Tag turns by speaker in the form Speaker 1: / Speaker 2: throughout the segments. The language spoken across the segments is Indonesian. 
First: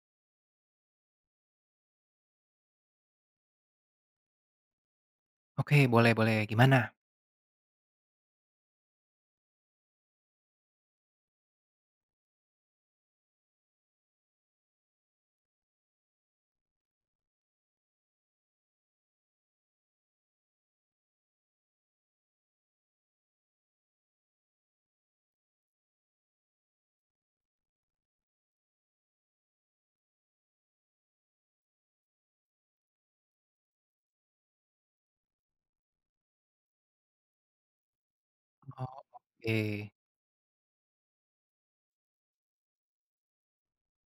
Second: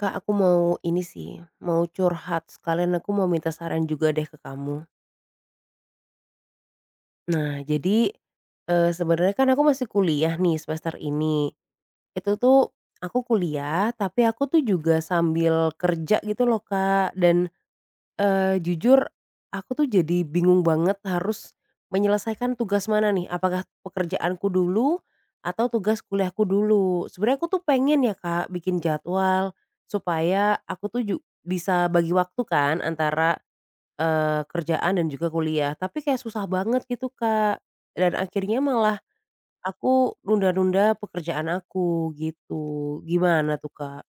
Speaker 1: Kak, aku mau ini sih, mau curhat sekalian aku mau minta saran juga deh ke kamu.
Speaker 2: Oke, boleh boleh. Gimana?
Speaker 1: Nah, jadi, sebenarnya kan aku masih kuliah nih semester ini. Itu tuh aku kuliah, tapi aku tuh juga sambil kerja gitu loh, Kak, dan jujur aku tuh jadi bingung banget harus menyelesaikan tugas mana nih, apakah pekerjaanku dulu atau tugas kuliahku dulu. Sebenarnya aku tuh pengen ya, Kak, bikin jadwal supaya aku tuh ju bisa bagi waktu kan antara, kerjaan dan juga kuliah, tapi kayak susah banget gitu, Kak, dan akhirnya
Speaker 2: Oh,
Speaker 1: malah
Speaker 2: oke.
Speaker 1: aku nunda-nunda pekerjaan aku gitu. Gimana tuh, Kak?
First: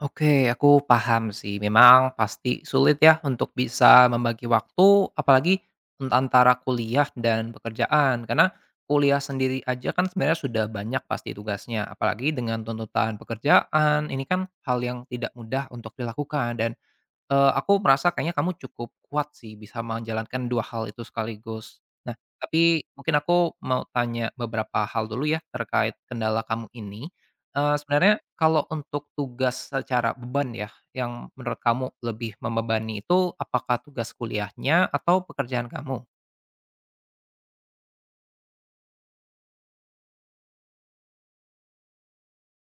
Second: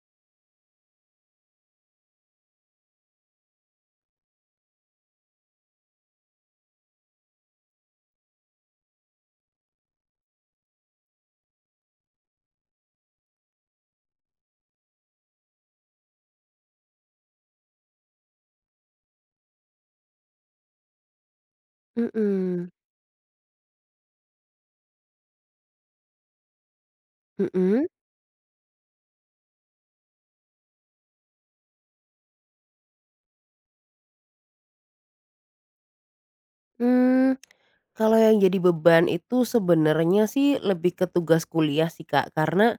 Speaker 2: Oke, aku paham sih. Memang pasti sulit ya untuk bisa membagi waktu, apalagi antara kuliah dan pekerjaan. Karena kuliah sendiri aja kan sebenarnya sudah banyak pasti tugasnya. Apalagi dengan tuntutan pekerjaan, ini kan hal yang tidak mudah untuk dilakukan. Dan aku merasa kayaknya kamu cukup kuat sih bisa menjalankan 2 hal itu sekaligus. Nah,
Speaker 1: Mhm,
Speaker 2: tapi mungkin aku mau tanya beberapa hal dulu ya terkait kendala kamu ini.
Speaker 1: mhm.
Speaker 2: Sebenarnya kalau untuk tugas secara beban ya, yang menurut kamu lebih membebani itu apakah tugas kuliahnya atau pekerjaan kamu?
Speaker 1: Hmm, kalau yang jadi beban itu sebenarnya sih lebih ke tugas kuliah sih, Kak. Karena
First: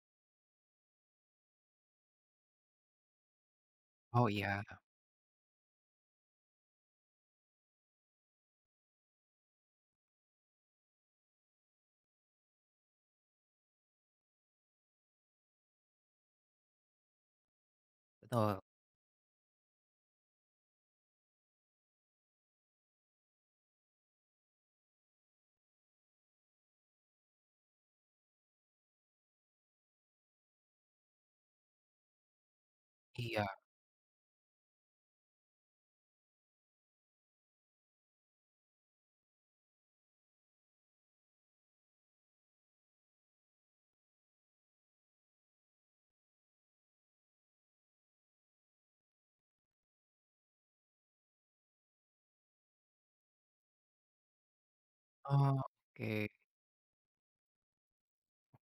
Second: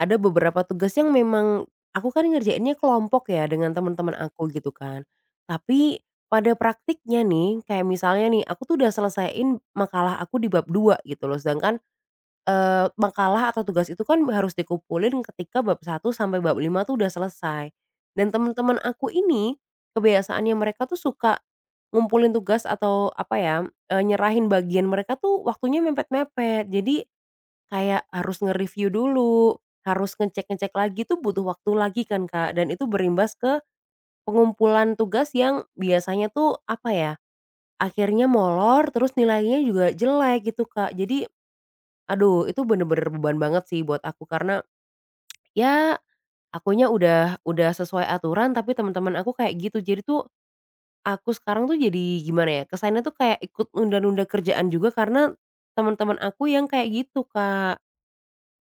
Speaker 1: ada beberapa tugas yang memang aku kan ngerjainnya kelompok ya dengan teman-teman
Speaker 2: Oh
Speaker 1: aku
Speaker 2: iya,
Speaker 1: gitu kan. Tapi pada praktiknya nih, kayak misalnya nih, aku tuh udah selesaiin makalah aku di bab 2 gitu loh, sedangkan makalah atau tugas itu kan harus dikumpulin ketika bab satu sampai bab 5 tuh udah selesai. Dan
Speaker 2: betul.
Speaker 1: teman-teman aku ini, kebiasaannya mereka tuh suka ngumpulin tugas atau apa ya, nyerahin bagian mereka tuh waktunya mepet-mepet. Jadi kayak harus nge-review dulu, harus ngecek-ngecek lagi tuh butuh waktu lagi kan, Kak, dan itu berimbas
Speaker 2: Iya,
Speaker 1: ke pengumpulan tugas yang biasanya tuh apa ya, akhirnya molor terus nilainya juga jelek gitu, Kak. Jadi aduh, itu bener-bener beban banget sih buat aku karena, ya akunya udah sesuai aturan tapi teman-teman aku kayak gitu. Jadi tuh aku sekarang tuh jadi gimana ya, kesannya tuh kayak ikut nunda-nunda kerjaan juga karena
Speaker 2: oh,
Speaker 1: teman-teman
Speaker 2: oke.
Speaker 1: aku yang kayak gitu, Kak.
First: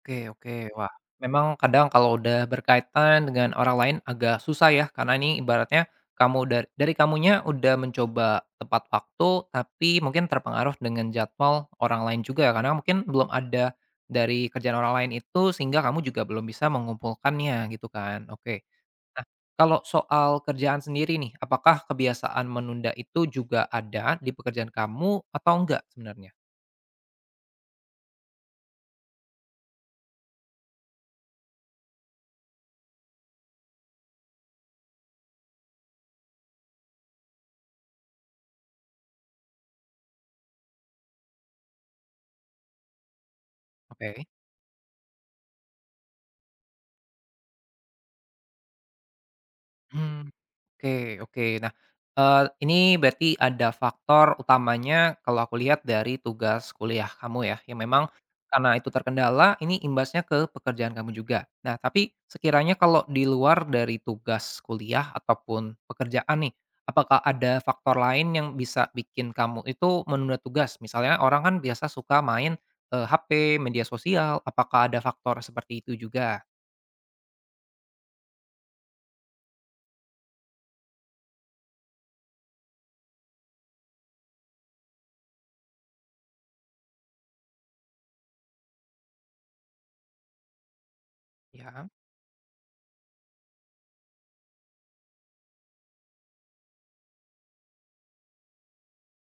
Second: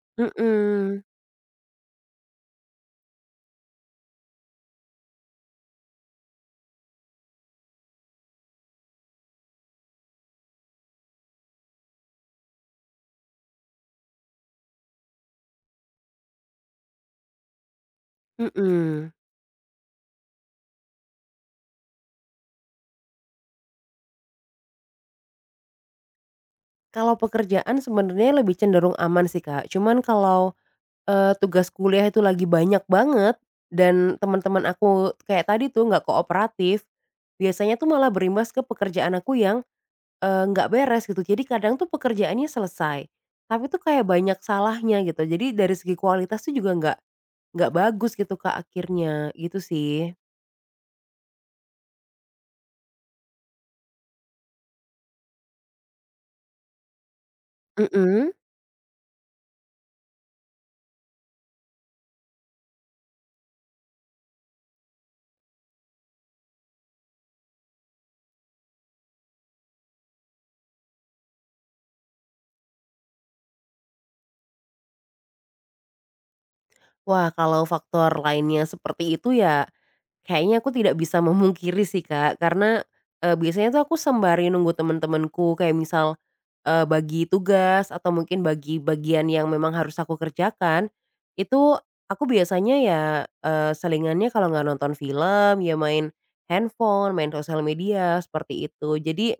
Speaker 2: Oke, oke. Wah,
Speaker 1: Mhm,
Speaker 2: memang kadang kalau udah berkaitan dengan orang lain agak susah ya, karena ini ibaratnya kamu dari kamunya udah mencoba tepat waktu, tapi mungkin terpengaruh dengan jadwal orang lain juga ya, karena mungkin belum ada dari kerjaan orang lain itu, sehingga kamu juga belum bisa mengumpulkannya gitu kan. Oke.
Speaker 1: mhm.
Speaker 2: Nah, kalau soal kerjaan sendiri nih, apakah kebiasaan menunda itu juga ada di pekerjaan kamu atau enggak sebenarnya?
Speaker 1: Kalau pekerjaan sebenarnya lebih cenderung aman sih, Kak. Cuman kalau, tugas kuliah itu lagi banyak banget dan teman-teman aku kayak tadi tuh nggak kooperatif, biasanya tuh malah berimbas ke pekerjaan aku yang nggak beres gitu. Jadi kadang tuh pekerjaannya selesai, tapi tuh kayak
Speaker 2: Oke.
Speaker 1: banyak salahnya gitu. Jadi dari segi kualitas tuh juga nggak bagus gitu ke akhirnya, gitu sih.
Speaker 2: Mmm, oke, oke. Nah, ini berarti ada faktor utamanya kalau aku lihat dari tugas kuliah kamu ya, yang memang
Speaker 1: Mhm.
Speaker 2: karena itu terkendala, ini imbasnya ke pekerjaan kamu juga. Nah, tapi sekiranya kalau di luar dari tugas kuliah ataupun pekerjaan nih, apakah ada faktor lain yang bisa bikin kamu itu menunda tugas? Misalnya orang kan biasa suka main, HP, media sosial, apakah ada faktor seperti itu juga?
Speaker 1: Wah, kalau faktor lainnya seperti itu ya, kayaknya aku tidak bisa memungkiri sih, Kak. Karena, biasanya tuh aku sembari nunggu temen-temenku kayak misal, bagi tugas atau mungkin bagi bagian yang memang harus aku kerjakan, itu
Speaker 2: Ya.
Speaker 1: aku biasanya ya, selingannya kalau nggak nonton film, ya main handphone, main sosial media, seperti itu. Jadi,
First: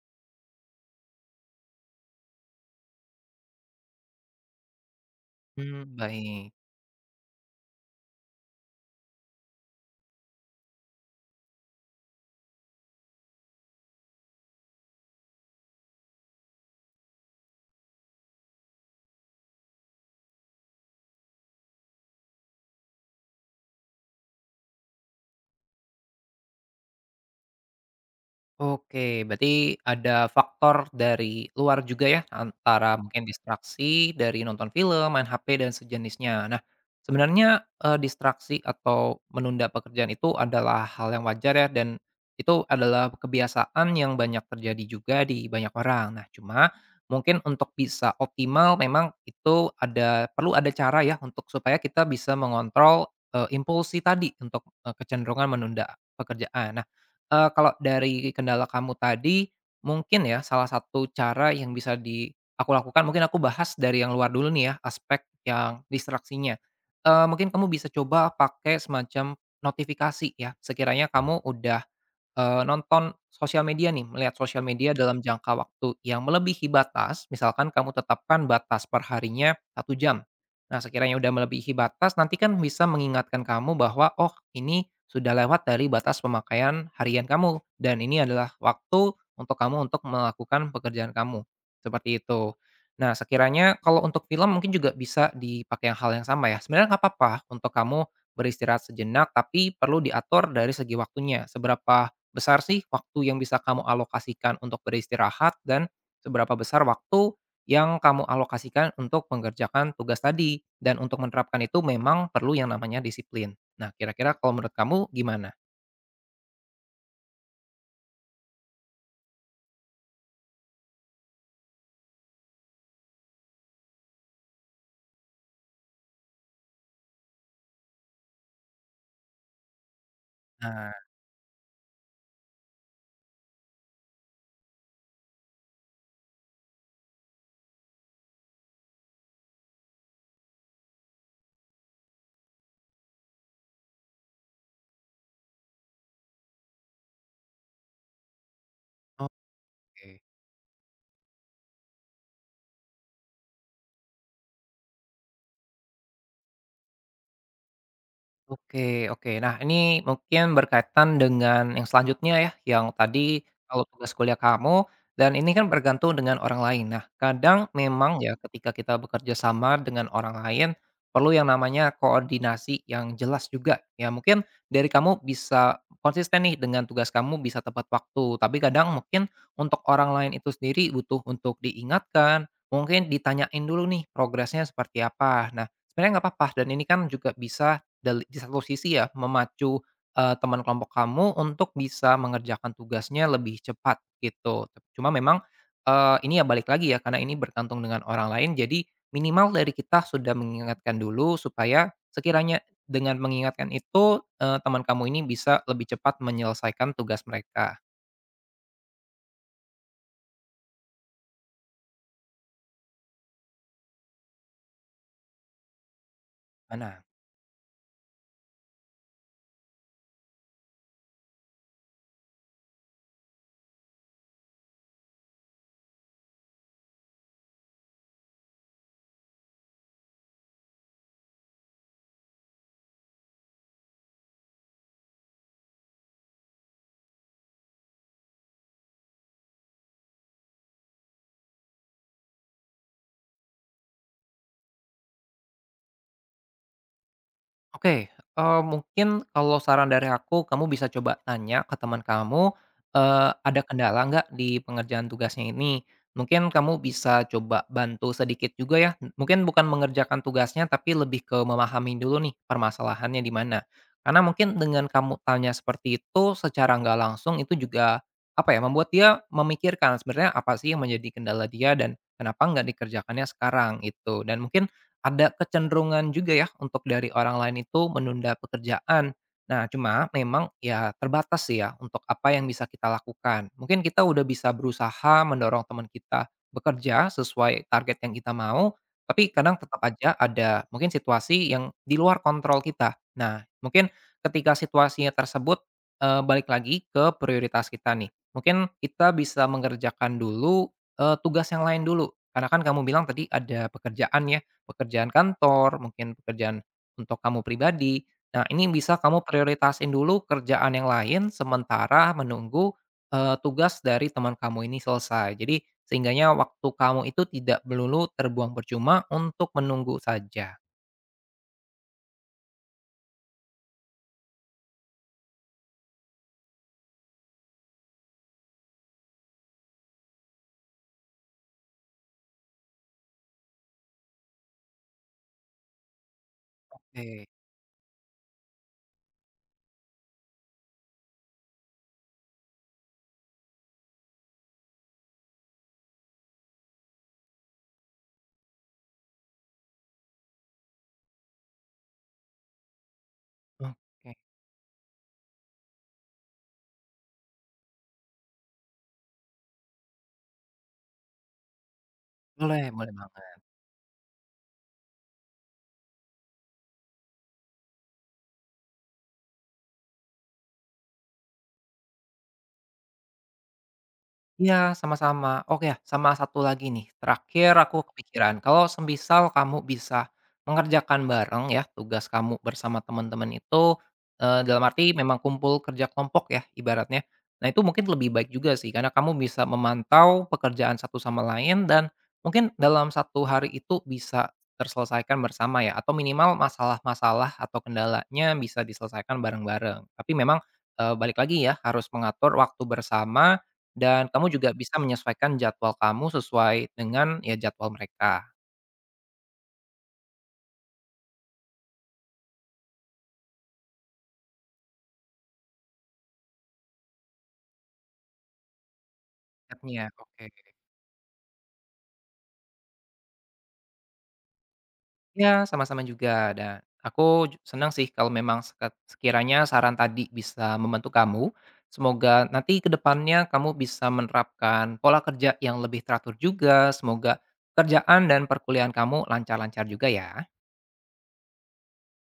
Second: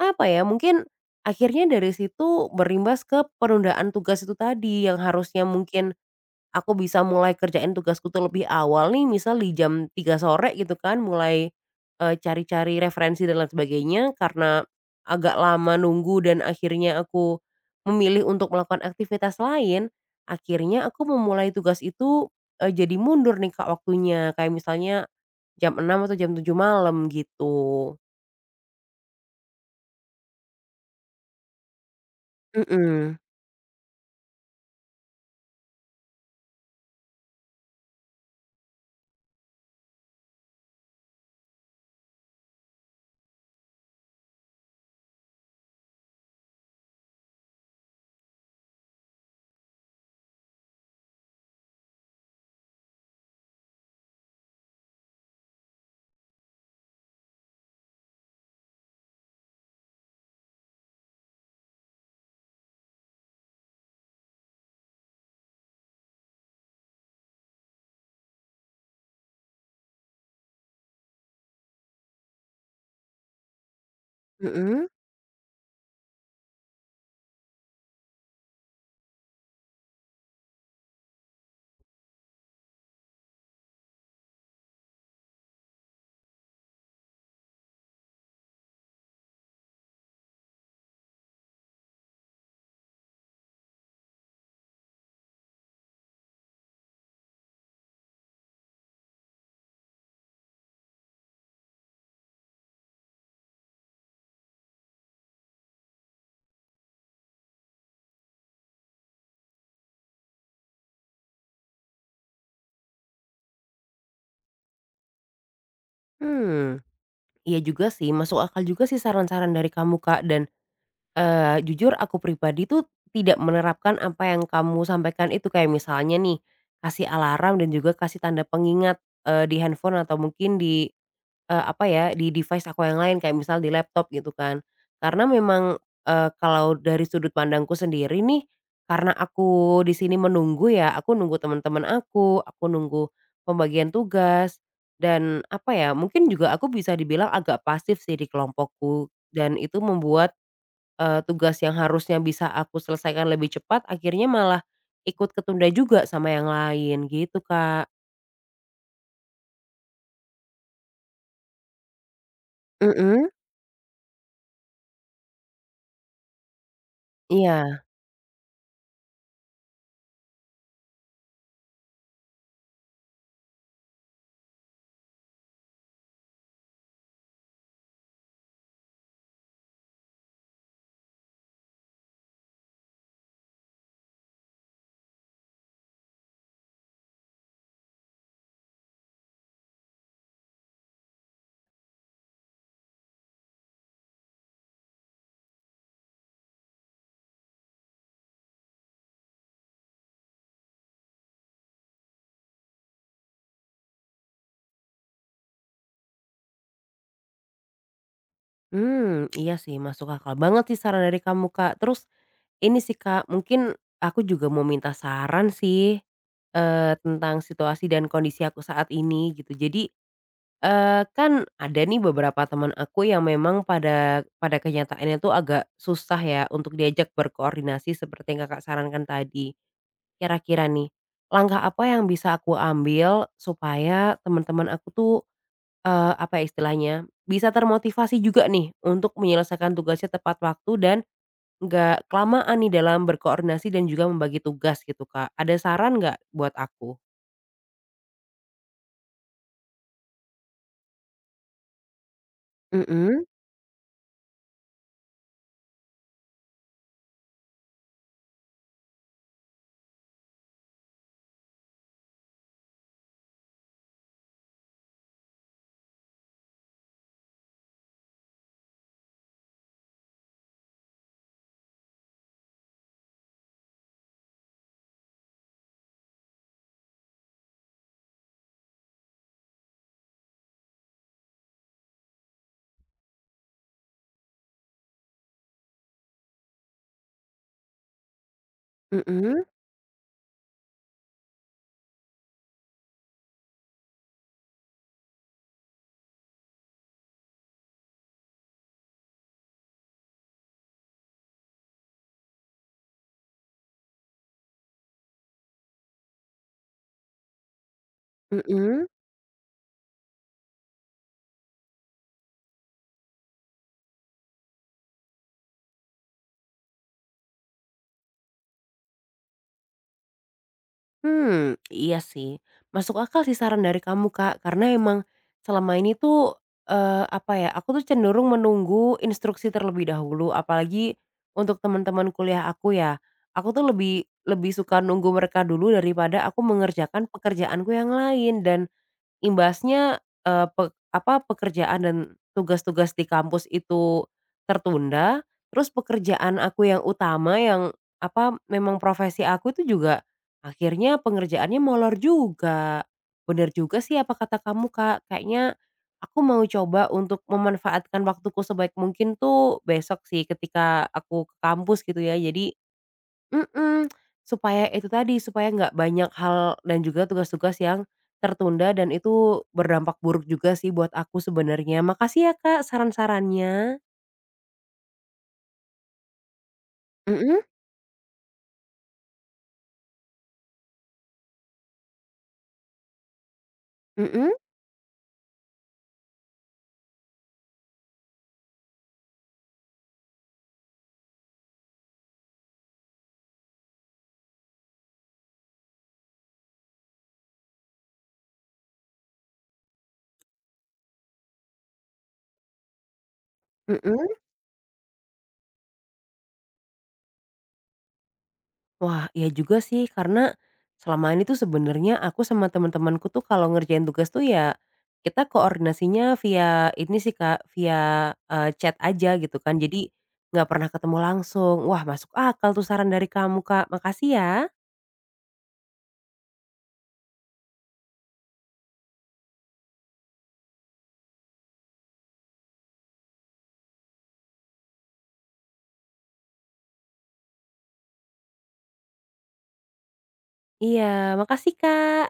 Speaker 1: apa ya, mungkin akhirnya dari situ berimbas ke penundaan tugas itu tadi yang harusnya mungkin
Speaker 2: Hmm. Baik.
Speaker 1: aku bisa mulai kerjain tugasku tuh lebih awal nih misal di jam tiga sore gitu kan mulai, cari-cari referensi dan lain sebagainya karena agak lama nunggu dan akhirnya aku memilih untuk melakukan aktivitas lain, akhirnya aku memulai tugas itu, jadi mundur nih Kak waktunya kayak misalnya jam enam atau jam tujuh malam gitu.
Speaker 2: Oke, berarti ada faktor dari luar juga ya, antara
Speaker 1: Mhm,
Speaker 2: mungkin distraksi dari nonton film, main HP, dan sejenisnya. Nah, sebenarnya, distraksi atau menunda pekerjaan itu adalah hal yang wajar ya, dan itu adalah kebiasaan yang banyak terjadi juga di banyak orang. Nah, cuma mungkin untuk bisa optimal memang itu ada perlu ada cara ya untuk supaya kita bisa mengontrol, impulsi tadi untuk, kecenderungan menunda pekerjaan. Nah kalau dari kendala kamu tadi, mungkin ya salah satu cara yang bisa aku lakukan mungkin aku bahas dari yang luar dulu nih ya, aspek yang distraksinya. Mungkin kamu bisa coba pakai semacam notifikasi ya, sekiranya kamu udah nonton sosial media nih, melihat sosial
Speaker 1: mhm,
Speaker 2: media dalam jangka waktu yang melebihi batas, misalkan kamu tetapkan batas perharinya 1 jam. Nah, sekiranya udah melebihi batas, nanti kan bisa mengingatkan kamu bahwa, "Oh, ini sudah lewat dari batas pemakaian harian kamu, dan ini adalah waktu untuk kamu untuk melakukan pekerjaan kamu." Seperti itu. Nah, sekiranya kalau untuk film mungkin juga bisa dipakai yang hal yang sama ya, sebenarnya nggak apa-apa untuk kamu beristirahat sejenak, tapi perlu diatur dari segi waktunya, seberapa besar sih waktu yang bisa kamu alokasikan untuk beristirahat dan seberapa besar waktu yang kamu alokasikan untuk mengerjakan tugas tadi? Dan untuk menerapkan itu memang perlu yang namanya disiplin. Nah, kira-kira kalau menurut kamu gimana?
Speaker 1: hmm. Iya juga sih masuk akal juga sih saran-saran dari kamu Kak dan jujur aku pribadi tuh tidak menerapkan apa yang kamu sampaikan itu, kayak misalnya nih, kasih alarm dan juga kasih tanda pengingat, di handphone atau mungkin
Speaker 2: Nah,
Speaker 1: apa ya, di device aku yang lain kayak misal di laptop gitu kan. Karena memang, kalau dari sudut pandangku sendiri nih, karena aku di sini menunggu ya, aku nunggu teman-teman aku nunggu pembagian tugas dan apa ya, mungkin juga aku bisa dibilang agak pasif sih di kelompokku dan itu
Speaker 2: oke.
Speaker 1: membuat tugas yang harusnya bisa aku selesaikan lebih cepat akhirnya malah ikut ketunda juga sama yang lain gitu, Kak.
Speaker 2: Oke, oke. Nah, ini mungkin berkaitan dengan yang selanjutnya ya, yang
Speaker 1: Mhm,
Speaker 2: tadi kalau tugas kuliah kamu dan ini kan bergantung dengan orang lain. Nah, kadang
Speaker 1: iya.
Speaker 2: memang ya ketika kita bekerja sama dengan orang lain, perlu yang namanya koordinasi yang jelas juga. Ya mungkin dari kamu bisa konsisten nih dengan tugas kamu bisa tepat waktu, tapi kadang mungkin untuk orang lain itu sendiri butuh untuk diingatkan, mungkin ditanyain dulu nih progresnya seperti apa. Nah, sebenarnya nggak apa-apa dan ini kan juga bisa di satu sisi ya memacu, teman kelompok kamu untuk bisa mengerjakan tugasnya lebih cepat gitu. Cuma memang, ini ya balik lagi ya karena ini bergantung dengan orang lain jadi minimal dari kita sudah mengingatkan dulu supaya sekiranya dengan mengingatkan itu, teman kamu ini bisa lebih cepat menyelesaikan tugas mereka.
Speaker 1: Mmm, iya sih masuk akal banget sih saran dari kamu, Kak. Terus ini sih, Kak, mungkin aku juga mau minta saran sih,
Speaker 2: Gimana?
Speaker 1: tentang situasi dan kondisi aku saat ini gitu. Jadi, kan ada nih beberapa teman aku yang memang pada pada kenyataannya tuh agak susah ya untuk diajak berkoordinasi seperti yang Kakak sarankan tadi. Kira-kira nih, langkah apa yang bisa aku ambil supaya teman-teman aku tuh, apa ya istilahnya, bisa termotivasi juga nih untuk menyelesaikan tugasnya tepat waktu dan nggak kelamaan nih dalam berkoordinasi dan juga membagi tugas gitu, Kak. Ada saran nggak buat aku?
Speaker 2: Oke, mungkin kalau saran dari aku, kamu bisa coba tanya ke teman kamu,
Speaker 1: Mhm,
Speaker 2: ada kendala nggak di pengerjaan tugasnya ini? Mungkin kamu bisa coba bantu sedikit juga ya, mungkin bukan mengerjakan tugasnya, tapi lebih ke memahami dulu nih permasalahannya di mana. Karena mungkin dengan kamu tanya seperti itu secara nggak langsung itu juga, apa ya, membuat dia memikirkan sebenarnya apa sih yang menjadi kendala dia dan kenapa nggak dikerjakannya sekarang, gitu. Dan mungkin ada kecenderungan juga ya untuk dari orang lain itu menunda pekerjaan. Nah, cuma memang ya terbatas sih ya untuk apa yang bisa kita lakukan. Mungkin kita udah bisa berusaha mendorong teman kita bekerja sesuai target yang kita mau, tapi
Speaker 1: mhm,
Speaker 2: kadang tetap aja ada mungkin situasi yang di luar kontrol kita. Nah, mungkin ketika situasinya tersebut eh, balik lagi ke prioritas kita nih. Mungkin kita bisa mengerjakan dulu eh, tugas yang lain dulu. Karena kan kamu bilang tadi ada pekerjaan ya. Pekerjaan kantor, mungkin pekerjaan untuk kamu pribadi. Nah, ini
Speaker 1: mhm.
Speaker 2: bisa kamu prioritasin dulu kerjaan yang lain sementara menunggu, tugas dari teman kamu ini selesai. Jadi, sehingganya waktu kamu itu tidak melulu terbuang percuma untuk menunggu saja.
Speaker 1: Hmm, iya sih. Masuk akal sih saran dari kamu, Kak, karena emang selama ini tuh, apa ya, aku tuh cenderung menunggu instruksi terlebih dahulu, apalagi untuk teman-teman kuliah aku ya. Aku tuh lebih lebih suka nunggu mereka dulu daripada aku mengerjakan
Speaker 2: Oke,
Speaker 1: pekerjaanku yang lain dan imbasnya, eee, pe apa, pekerjaan dan tugas-tugas di kampus itu tertunda, terus pekerjaan aku yang utama yang, apa, memang profesi aku itu juga akhirnya pengerjaannya molor juga. Bener juga sih
Speaker 2: oke.
Speaker 1: apa kata kamu, Kak, kayaknya aku mau coba untuk memanfaatkan waktuku sebaik mungkin tuh besok sih ketika aku ke kampus gitu ya. Jadi
Speaker 2: Boleh boleh banget.
Speaker 1: mhm, supaya itu tadi, supaya nggak banyak hal dan juga tugas-tugas yang tertunda dan itu berdampak buruk juga sih buat aku sebenarnya. Makasih ya, Kak, saran-sarannya.
Speaker 2: Iya, sama-sama. Oke, sama satu lagi nih,
Speaker 1: Mhm,
Speaker 2: terakhir aku kepikiran, kalau semisal kamu bisa mengerjakan bareng ya tugas kamu bersama teman-teman itu,
Speaker 1: mhm,
Speaker 2: dalam arti memang kumpul kerja kelompok ya ibaratnya. Nah itu mungkin lebih baik juga sih karena kamu bisa memantau pekerjaan satu sama lain dan mungkin dalam 1 hari itu bisa terselesaikan bersama ya atau minimal masalah-masalah atau kendalanya bisa diselesaikan bareng-bareng. Tapi memang, balik lagi ya harus mengatur waktu bersama dan
Speaker 1: mhm.
Speaker 2: kamu juga bisa menyesuaikan jadwal kamu sesuai dengan, ya jadwal mereka,
Speaker 1: Wah, iya juga sih karena selama ini tuh sebenarnya aku sama teman-temanku tuh kalau ngerjain tugas tuh ya kita koordinasinya via ini sih, Kak, via, chat aja gitu kan.
Speaker 2: niatnya.
Speaker 1: Jadi
Speaker 2: Oke.
Speaker 1: nggak pernah ketemu langsung. Wah, masuk akal tuh saran dari kamu, Kak. Makasih ya.
Speaker 2: Ya, sama-sama juga, dan aku senang sih kalau memang sekiranya saran tadi bisa membantu kamu. Semoga nanti ke depannya kamu bisa menerapkan pola kerja yang lebih teratur juga, semoga kerjaan dan perkuliahan kamu lancar-lancar juga ya.
Speaker 1: Iya, makasih Kak.